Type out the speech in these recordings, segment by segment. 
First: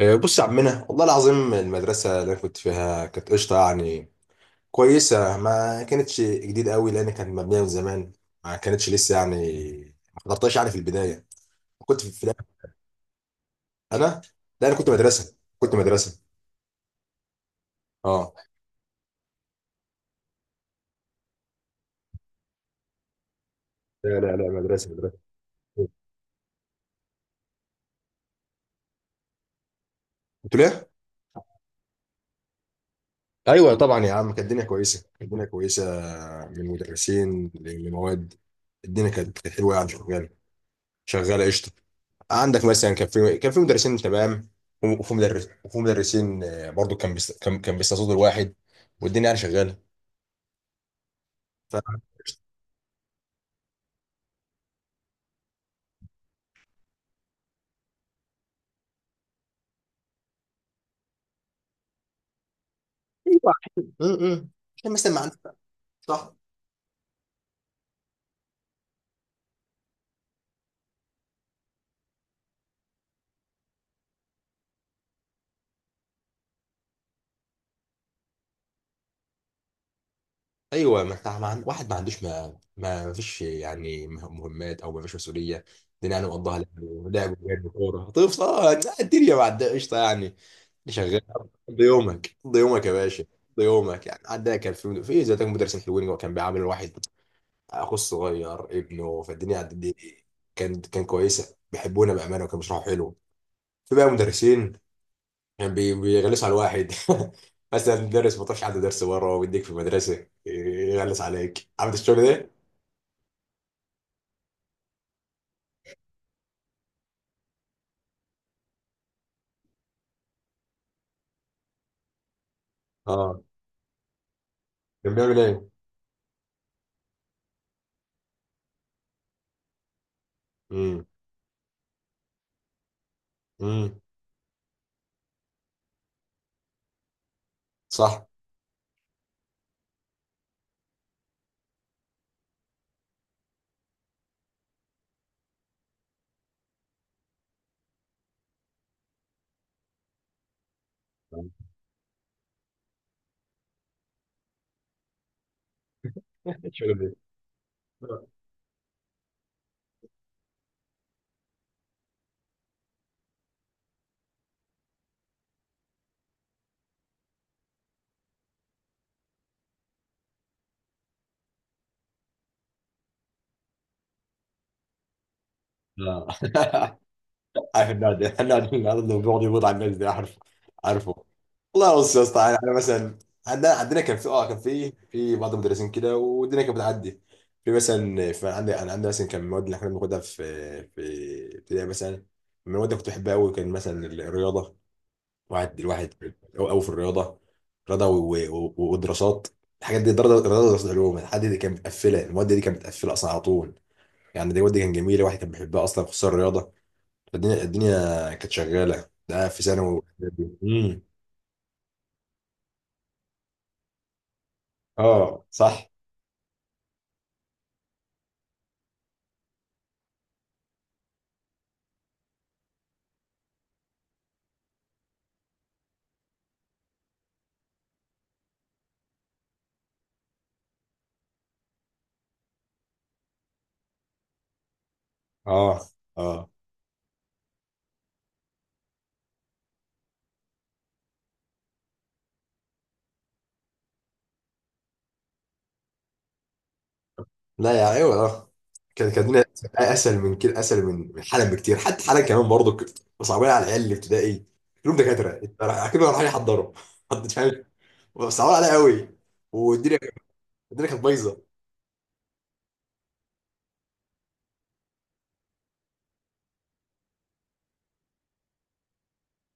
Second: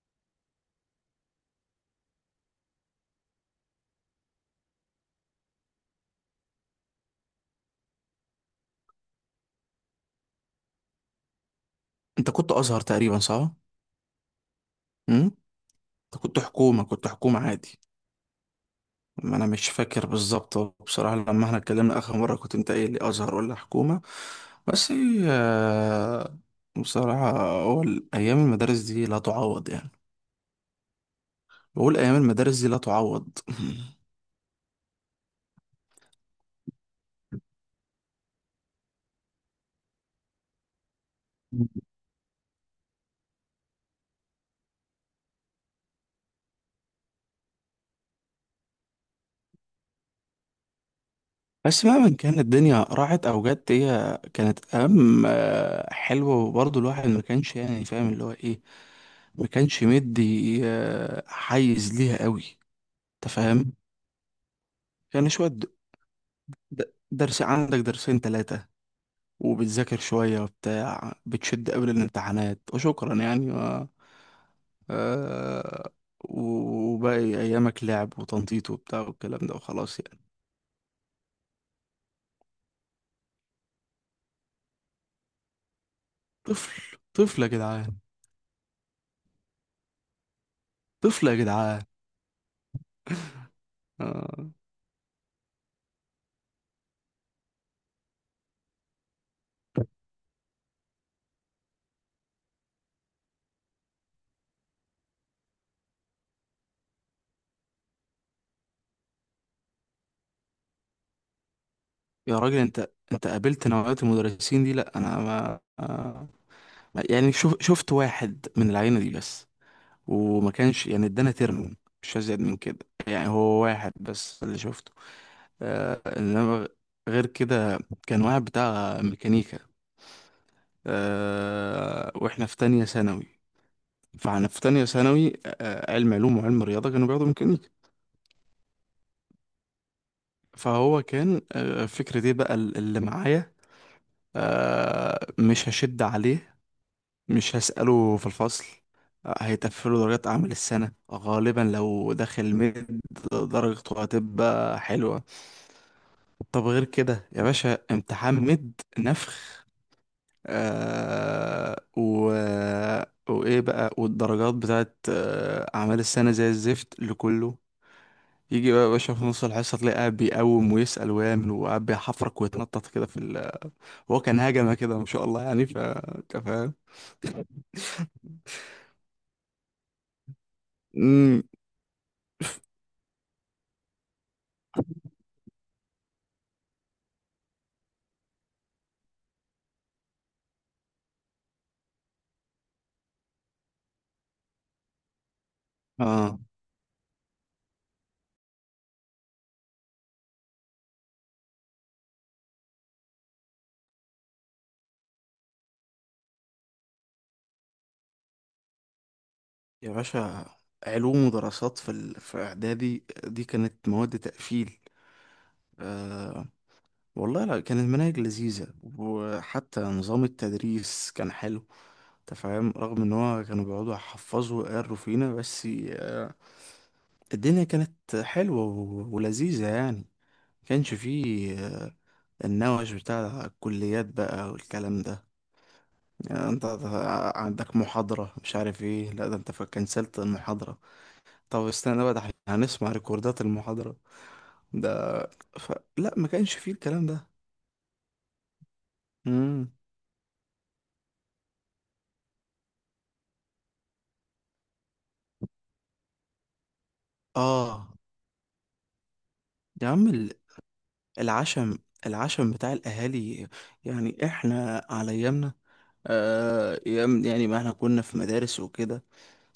آه، بص يا عمنا، والله العظيم المدرسة اللي أنا كنت فيها كانت قشطة يعني، كويسة. ما كانتش جديد قوي لأن كانت مبنية من زمان، ما كانتش لسه يعني، ما حضرتهاش يعني في البداية. كنت انت كنت ازهر تقريبا صح؟ أنا، لا أنا كنت امم مدرسة كنت مدرسة انت كنت حكومه عادي. أه، ما انا مش فاكر بالظبط بصراحه، لما احنا اتكلمنا اخر مره كنت انت قايل لي ازهر ولا حكومه. لا لا لا، مدرسة بس هي مدرسة. آه، بصراحه هو ايام المدارس دي لا تعوض يعني. كنت ليه؟ بقول ايام المدارس دي لا تعوض. أيوه طبعا يا عم، كانت الدنيا كويسة، كانت الدنيا كويسة، من مدرسين لمواد. الدنيا كانت حلوة يعني، شغالة شغالة قشطة. عندك مثلا كان في مدرسين تمام، وفي مدرس، وفي مدرسين آه، برضو كان بيستقصدوا الواحد، والدنيا يعني شغاله. بس ف مهما كان الدنيا راحت او جت، هي كانت ايام حلوه، وبرضه الواحد ما كانش يعني فاهم اللي هو ايه. ما كانش مدي حيز ليها قوي. انت ايوه. فاهم؟ م- م. عشان مثلا ما يعني شوية عندك، صح. درس، عندك درسين تلاتة، وبتذاكر شوية وبتاع، بتشد قبل الامتحانات وشكرا يعني. آه... وباقي أيامك لعب وتنطيط وبتاع والكلام ده وخلاص يعني. ايوه، ما انت ما عند... واحد ما عندوش، ما فيش يعني مهمات، او ما فيش مسؤوليه. الدنيا يعني مقضاها لعب طفل ولعب طفل يا وجري جدعان. وكوره. طفل اه، لا، الدنيا بعد قشطه يعني، شغال. طفل يا جدعان. قضي يومك، قضي يومك يا باشا، قضي يومك. يعني آه... عندنا كان في إيه، زي ده مدرسين حلوين، هو كان بيعامل الواحد اخو الصغير، ابنه. فالدنيا عدت دي، كان كويسه، بيحبونا بامانه، وكانوا بيشرحوا حلو. في بقى مدرسين كان بيغلسوا على الواحد. مثلا مدرس ما تعرفش عنده درس بره ويديك في المدرسه، يغلس عليك. عارف الشغل يا ده؟ راجل، انت قابلت نوعية المدرسين دي، لا انا ما يعني شفت واحد من العينة دي بس، وما كانش يعني ادانا ترم، مش ازيد من كده. يعني اه. هو واحد بس اللي شفته. كان بيعمل ايه؟ انما غير كده كان واحد بتاع ميكانيكا، امم، واحنا في تانية ثانوي. امم، فاحنا في تانية ثانوي، علم علوم وعلم رياضة كانوا بياخدوا ميكانيكا. صح. فهو كان فكرة ايه بقى اللي معايا، مش هشد عليه، مش هسأله في الفصل، هيتقفلوا درجات أعمال السنة غالبا لو داخل مد. درجته هتبقى حلوة. طب غير الشغل ده. كده يا باشا، امتحان مد نفخ. آه و... وايه بقى، والدرجات بتاعت اعمال السنه زي الزفت لكله. يجي بقى يا باشا في نص الحصه تلاقيه قاعد بيقوم ويسأل ويعمل، وقاعد بيحفرك ويتنطط كده. هو كان هجمه كده ما شاء الله يعني، ف اه. أنت فاهم. حناد حناد الارض، وبيقعد يبوظ على الناس ده. عارفه، عارفه. امم. والله بص يا اسطى، يعني انا مثلا عندنا كان في بعض المدرسين كده، والدنيا كانت بتعدي. في مثلا في عندي انا عندي مثلا كان المواد اللي احنا بناخدها في ابتدائي مثلا، من المواد اللي كنت بحبها قوي كان مثلا الرياضه. الواحد اه قوي في الرياضه، رياضه ودراسات. الحاجات دي، دراسه دراسه دراسات علوم، الحاجات دي كانت مقفله، المواد دي كانت مقفله اصلا على طول. يعني دي المواد دي كانت جميله، واحد كان بيحبها اصلا، خصوصا الرياضه. الدنيا كانت شغاله، ده في ثانوي يا باشا، واعدادي. امم، علوم ودراسات في اعدادي دي كانت مواد تقفيل. اه صح، آه والله لا، كانت مناهج لذيذه، وحتى نظام التدريس كان حلو. انت فاهم؟ رغم ان هو كانوا بيقعدوا يحفظوا ويقروا فينا، بس الدنيا كانت حلوة ولذيذة يعني. ما كانش فيه النوش بتاع الكليات بقى والكلام ده. اه يعني اه. انت عندك محاضرة مش عارف ايه، لا ده انت كنسلت المحاضرة. طب استنى بقى، ده احنا هنسمع ريكوردات المحاضرة ده ف... لا ما كانش فيه الكلام ده. لا يا ايوه اه، كانت الدنيا مم. اسهل من كده، اسهل من حالا بكتير. حتى حالا كمان برضه كنت صعبان على العيال اللي ابتدائي، كلهم دكاتره، كلهم رايحين يحضروا. حد فاهم؟ اه صعبان عليا قوي، يا والدنيا عم، الدنيا كانت بايظه. العشم العشم بتاع الاهالي. يعني احنا على ايامنا، يعني ما احنا كنا في مدارس وكده.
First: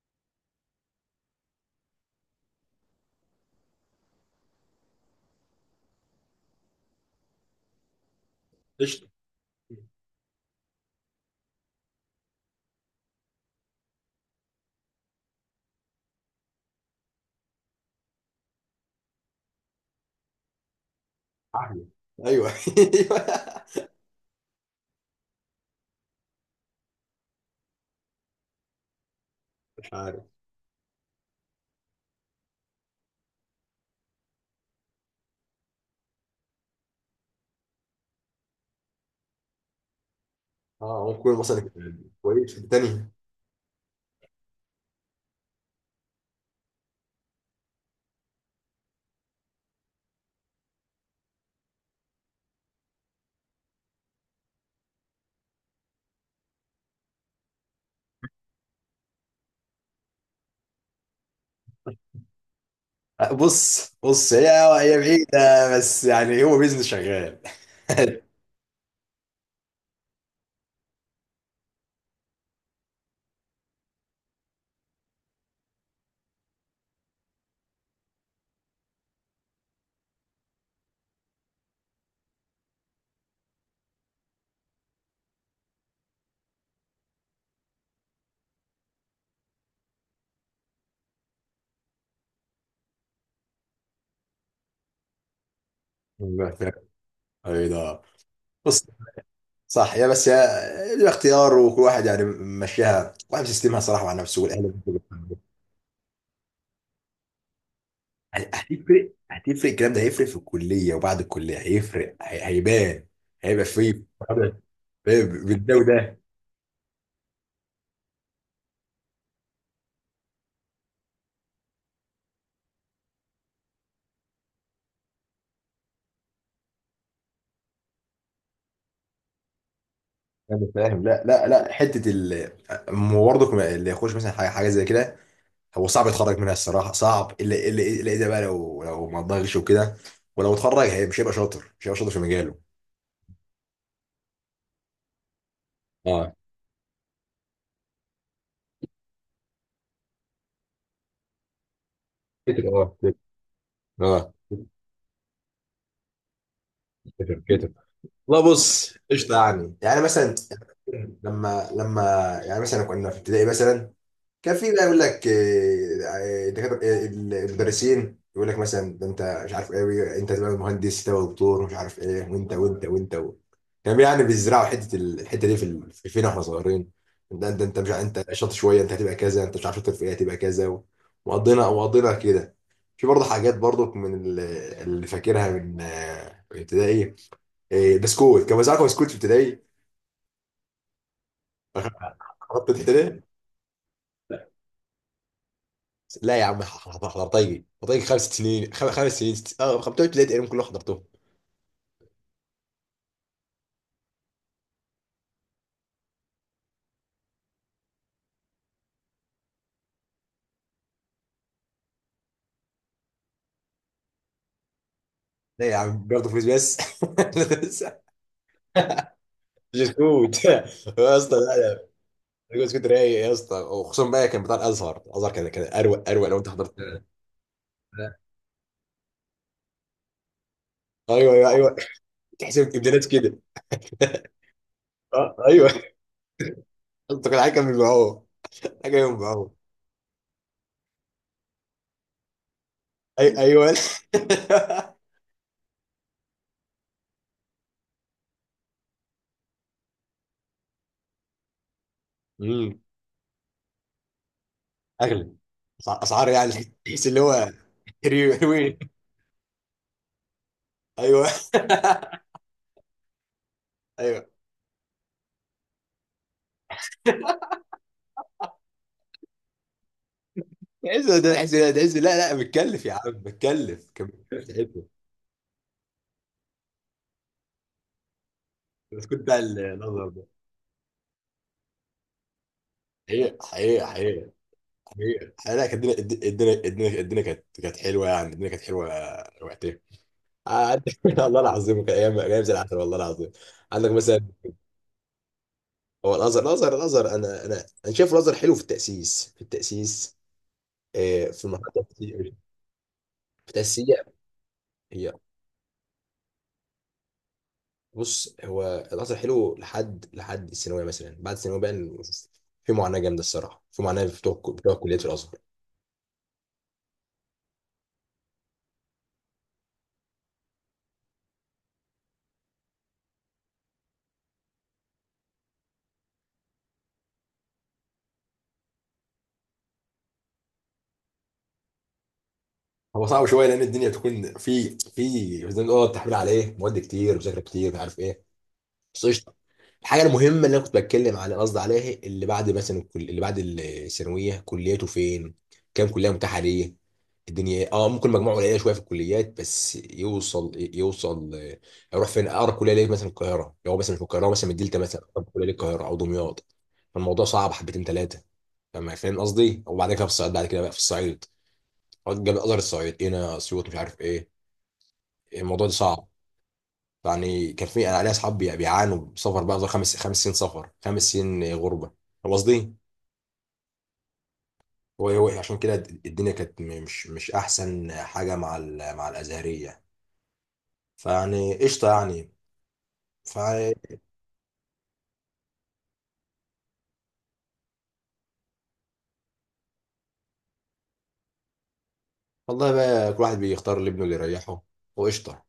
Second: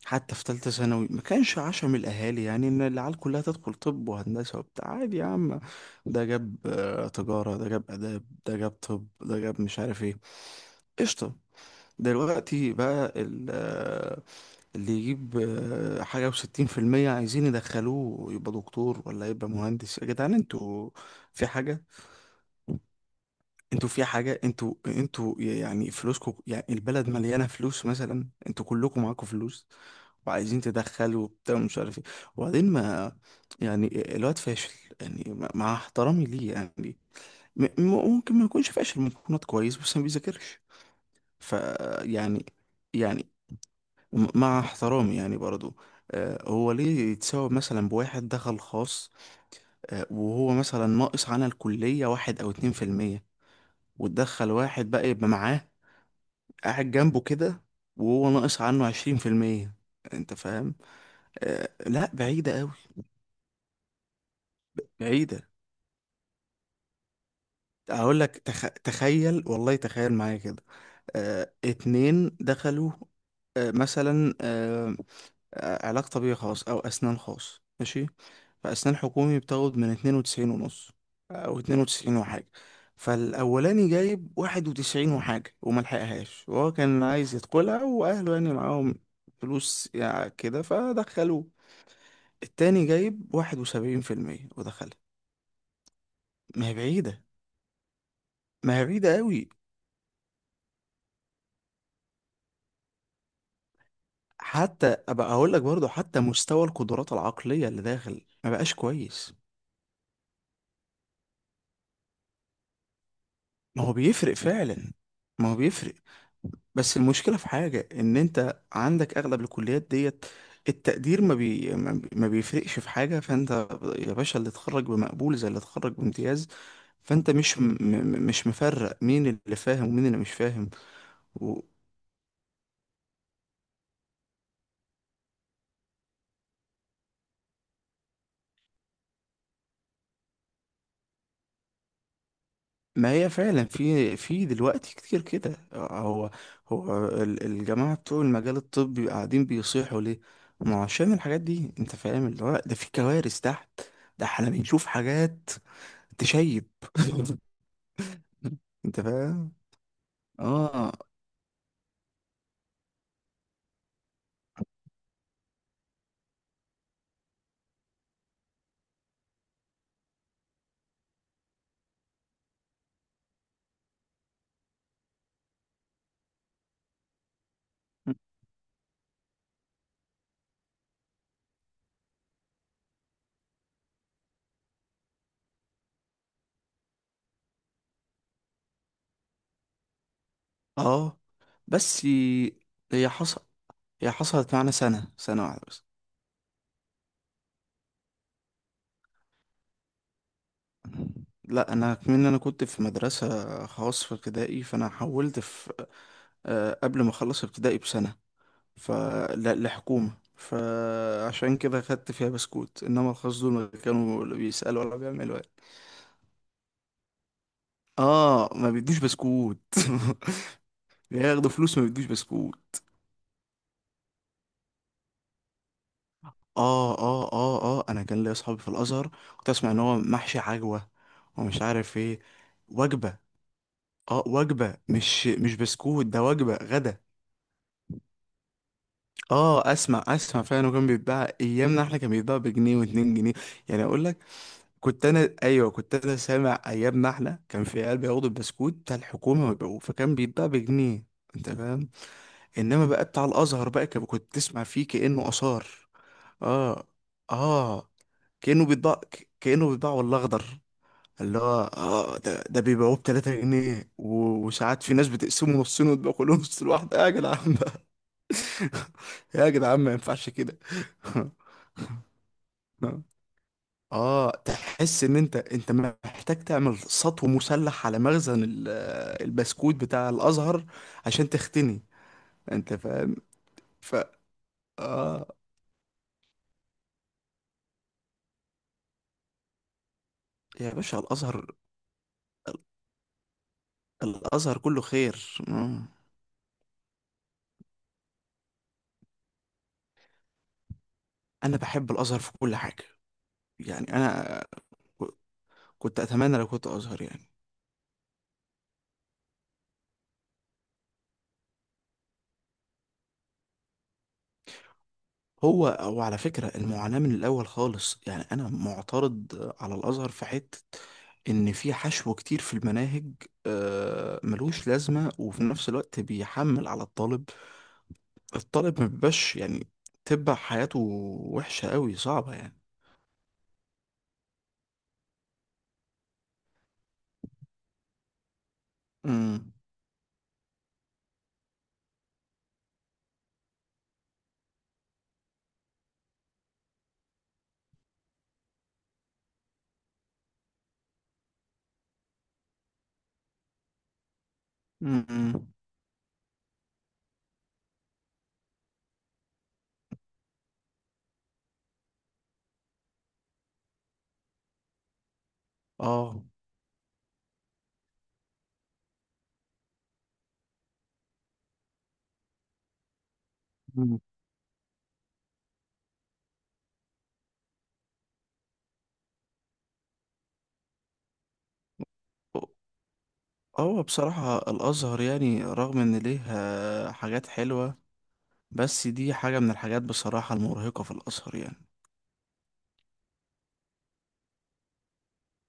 حتى في ثالثة ثانوي ما كانش عشم الأهالي يعني إن العيال كلها تدخل طب وهندسة وبتاع، عادي يا عم. ده جاب تجارة، ده جاب آداب، ده جاب قشطه، طب، ده جاب مش عارف ايه. قشطة. دلوقتي بقى اللي يجيب حاجة وستين في المية عايزين يدخلوه يبقى دكتور ولا يبقى مهندس. يا جدعان، انتوا في عافيه، حاجة؟ ايوه. ايوه، انتوا في حاجة؟ انتوا يعني فلوسكم، يعني البلد مليانة فلوس مثلا، انتوا كلكم معاكم فلوس مش عارف. وعايزين تدخلوا وبتاع ومش عارف ايه. وبعدين ما، يعني الواد فاشل، يعني مع احترامي ليه يعني. ممكن ما يكونش فاشل، ممكن يكون واد كويس بس ما بيذاكرش. اه ممكن، ف مثلا يعني كويس في الثانيه. يعني مع احترامي يعني برضو، هو ليه يتساوى مثلا بواحد دخل خاص، وهو مثلا ناقص عن الكلية 1 أو 2%، وتدخل واحد بقى يبقى معاه قاعد جنبه كده، وهو ناقص عنه 20%. انت فاهم؟ لا بعيدة قوي. بص بص، هي بعيدة. بعيدة، بس يعني هو بيزنس شغال. اقول لك، تخيل والله، تخيل معايا كده، اتنين دخلوا، آه مثلا آه علاج طبيعي خاص او اسنان خاص، ماشي. فاسنان حكومي بتاخد من 92.5، او اتنين وتسعين وحاجة. فالاولاني جايب واحد وتسعين وحاجة وما لحقهاش، وهو كان عايز يدخلها واهله يعني معاهم فلوس يعني كده، فدخلوه. التاني جايب 71% ودخلها. ما هي بعيدة. بعيدة. ما هي بص، بعيدة قوي. صح يا، بس يا له اختيار، وكل واحد يعني ماشيها، واحد سيستمها صراحة مع نفسه والأهل. حتى ابقى اقول لك برضو، حتى مستوى القدرات العقلية اللي داخل يعني ما بقاش هتفرق، كويس. هتفرق، الكلام ده هيفرق في الكلية، وبعد الكلية هيفرق، هيبان، هيبقى ما هو فيه بيفرق فعلا. ما هو بالده بيفرق. وده. بس المشكلة في حاجة ان انت عندك اغلب الكليات ديت، التقدير ما بيفرقش في حاجة. فانت يا باشا اللي اتخرج بمقبول زي اللي اتخرج بامتياز. فانت مش مش مفرق مين اللي فاهم ومين اللي مش انا فاهم. فاهم، لا لا لا. حته ال برضك اللي يخش مثلا حاجه حاجه زي كده، هو صعب يتخرج منها الصراحه، صعب، الا اذا بقى، لو ما اتضغطش وكده. ولو اتخرج، هي مش هيبقى شاطر، مش هيبقى شاطر في مجاله. ما هي فعلا في دلوقتي كتير كده. هو اه هو الجماعة بتوع المجال الطبي قاعدين بيصيحوا ليه؟ ما هو عشان الحاجات دي، انت فاهم اللي هو كتب، ده في اه كتب، كوارث تحت. ده اه، احنا بنشوف حاجات تشيب. كتب كتب. لا بص، انت قشطه فاهم؟ يعني، يعني مثلا اه. لما يعني مثلا كنا في ابتدائي مثلا، كان في بقى يقول لك آه، دكاترة- آه، المدرسين يقول لك مثلا، ده انت مش عارف ايه، انت تبقى مهندس، تبقى دكتور، مش عارف ايه، وانت وانت وانت و... كان يعني بيزرعوا الحته دي في فينا واحنا صغيرين. ده انت انت مش ع- انت شاطر شويه، انت هتبقى كذا، انت مش عارف شاطر في ايه، هتبقى كذا و... وقضينا، وقضينا كده. في برضه حاجات، برضه اللي فاكرها من آه، ابتدائي. آه، بسكوت، كان بيزرعوا بسكوت في ابتدائي. اه. بس حطيت هي ابتدائي. حصل هي حصلت معانا سنة واحدة بس. لا يا عم، حضرتيجي، حضرتيجي 5 سنين، 5 سنين، 5 3 تقريبا كلهم حضرتهم. لا انا كمان كنت في مدرسة خاص في ابتدائي، فانا حولت في، قبل ما اخلص ابتدائي بسنة، فالحكومة. فعشان كده خدت فيها بسكوت، انما الخاص دول ما كانوا لا بيسألوا ولا بيعملوا يعني. لا يا عم، برضه فلوس بس. اه ما بيدوش بسكوت. كنت يا اسطى، بياخدوا لا فلوس ما لا، بيدوش الجوز بسكوت. كنت رايق يا اسطى، وخصوصا بقى كان بتاع الازهر. الازهر كان اروق، اروق لو انت حضرت. اه اه اه اه. انا كان ليا اصحابي في الازهر. كنت اسمع ان هو محشي عجوة ايوه ايوه ومش ايوه، عارف ايه. تحس ابدالات وجبة. كده. اه وجبة، مش اه ايوه، بسكوت، ده وجبة غدا. انت كان حاجه بيبيعوه، حاجه بيبيعوه. اه اسمع اسمع، فعلا كان بيتباع ايامنا احنا، كان بيتباع بجنيه واتنين جنيه ايوه. يعني. اقول لك، كنت انا سامع ايام ما احنا كان في عيال بياخدوا البسكوت بتاع الحكومه ويبيعوه، فكان بيتباع بجنيه. انت فاهم؟ امم، انما بقى بتاع الازهر بقى كنت تسمع فيه كانه اغلى، اثار. اسعار يعني، اه. تحس اللي هو اه. ريوي. كانه بيتباع والله اخضر. ايوه. اللي هو ده بيبيعوه ب 3 جنيه، ايوه، وساعات في ناس بتقسمه نصين وتبقى كلهم نص الواحده يا جدعان بقى. يا جدعان ما ينفعش كده. عز ده، عز ده، عز. لا لا، متكلف يا عم، متكلف، كان اه، متكلف تعبه. تحس ان انت محتاج تعمل سطو مسلح على مخزن بس كنت بتاع البسكوت النظر بتاع ده. الازهر عشان تختني، انت فاهم؟ حقيقة حقيقة ف حقيقة، حقيقة اه، حقيقة. لا، كانت الدنيا، الدنيا كانت حلوة يعني، الدنيا كانت حلوة وقتها. يا عاد- باشا، الله، الازهر. العظيم، كان أيام أيام زي العسل، والله العظيم. عندك مثلا، الازهر كله خير. هو الأزهر، أنا شايف الأزهر حلو في التأسيس، في التأسيس، آه، في انا المرحلة بحب التأسيسية، الازهر في في كل حاجه يعني. التأسيسية. انا كنت اتمنى لو كنت ازهر يعني. بص، هو القطر حلو لحد، لحد الثانويه مثلا، بعد الثانويه بقى في معاناه جامده الصراحه، في معاناه بتوع، بتوع كليه الازهر. هو على فكرة، المعاناة من الأول خالص. يعني أنا معترض على الأزهر في حتة، إن في حشو كتير في المناهج ملوش لازمة، وفي نفس الوقت بيحمل على الطالب. الطالب ما بيبقاش يعني، تبقى حياته وحشة قوي صعبة يعني. هو صعب شويه لان الدنيا بتكون في زي ما بنقول تحميل عليه، مواد كتير، مذاكره كتير، مش عارف ايه، بس قشطه. امم. الحاجه المهمه اللي انا كنت بتكلم على قصدي عليها، اللي بعد مثلا اللي بعد الثانويه، كلياته فين؟ كام كليه متاحه ليه؟ الدنيا إيه؟ اه، ممكن مجموعه قليله شويه في الكليات، بس يوصل، يوصل آه، يروح فين؟ اقرب كليه ليه مثلا القاهره، لو هو مثلا في القاهره، هو مثلا من الدلتا مثلا، اقرب كليه امم. للقاهره او دمياط. فالموضوع صعب حبتين ثلاثه. فاهم، فاهم قصدي. وبعد كده في الصعيد، بعد كده بقى في الصعيد، جاب ازهر الصعيد، هنا اسيوط، مش عارف ايه. الموضوع ده صعب، اه. يعني كان في انا عليها اصحاب بيعانوا سفر بقى، 5 سنين سفر، 5 سنين غربه هو قصدي. مم. هو عشان كده الدنيا كانت مش احسن حاجه مع مع الازهريه، فيعني قشطه يعني. ف هو بصراحة الأزهر، يعني رغم إن ليه حاجات حلوة، بس دي حاجة من الحاجات بصراحة المرهقة في الأزهر يعني. والله بقى كل واحد بيختار لابنه اللي يريحه، وقشطه.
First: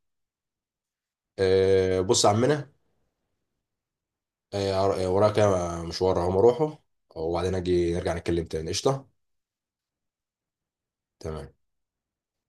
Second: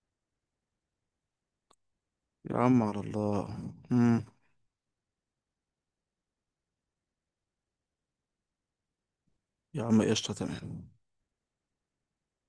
أه، بص يا يا عمنا، عم على الله. مم. أه وراك مشوار، هم اروحه وبعدين اجي نرجع نتكلم تاني. قشطه، يا عم قشطة تمام. تمام.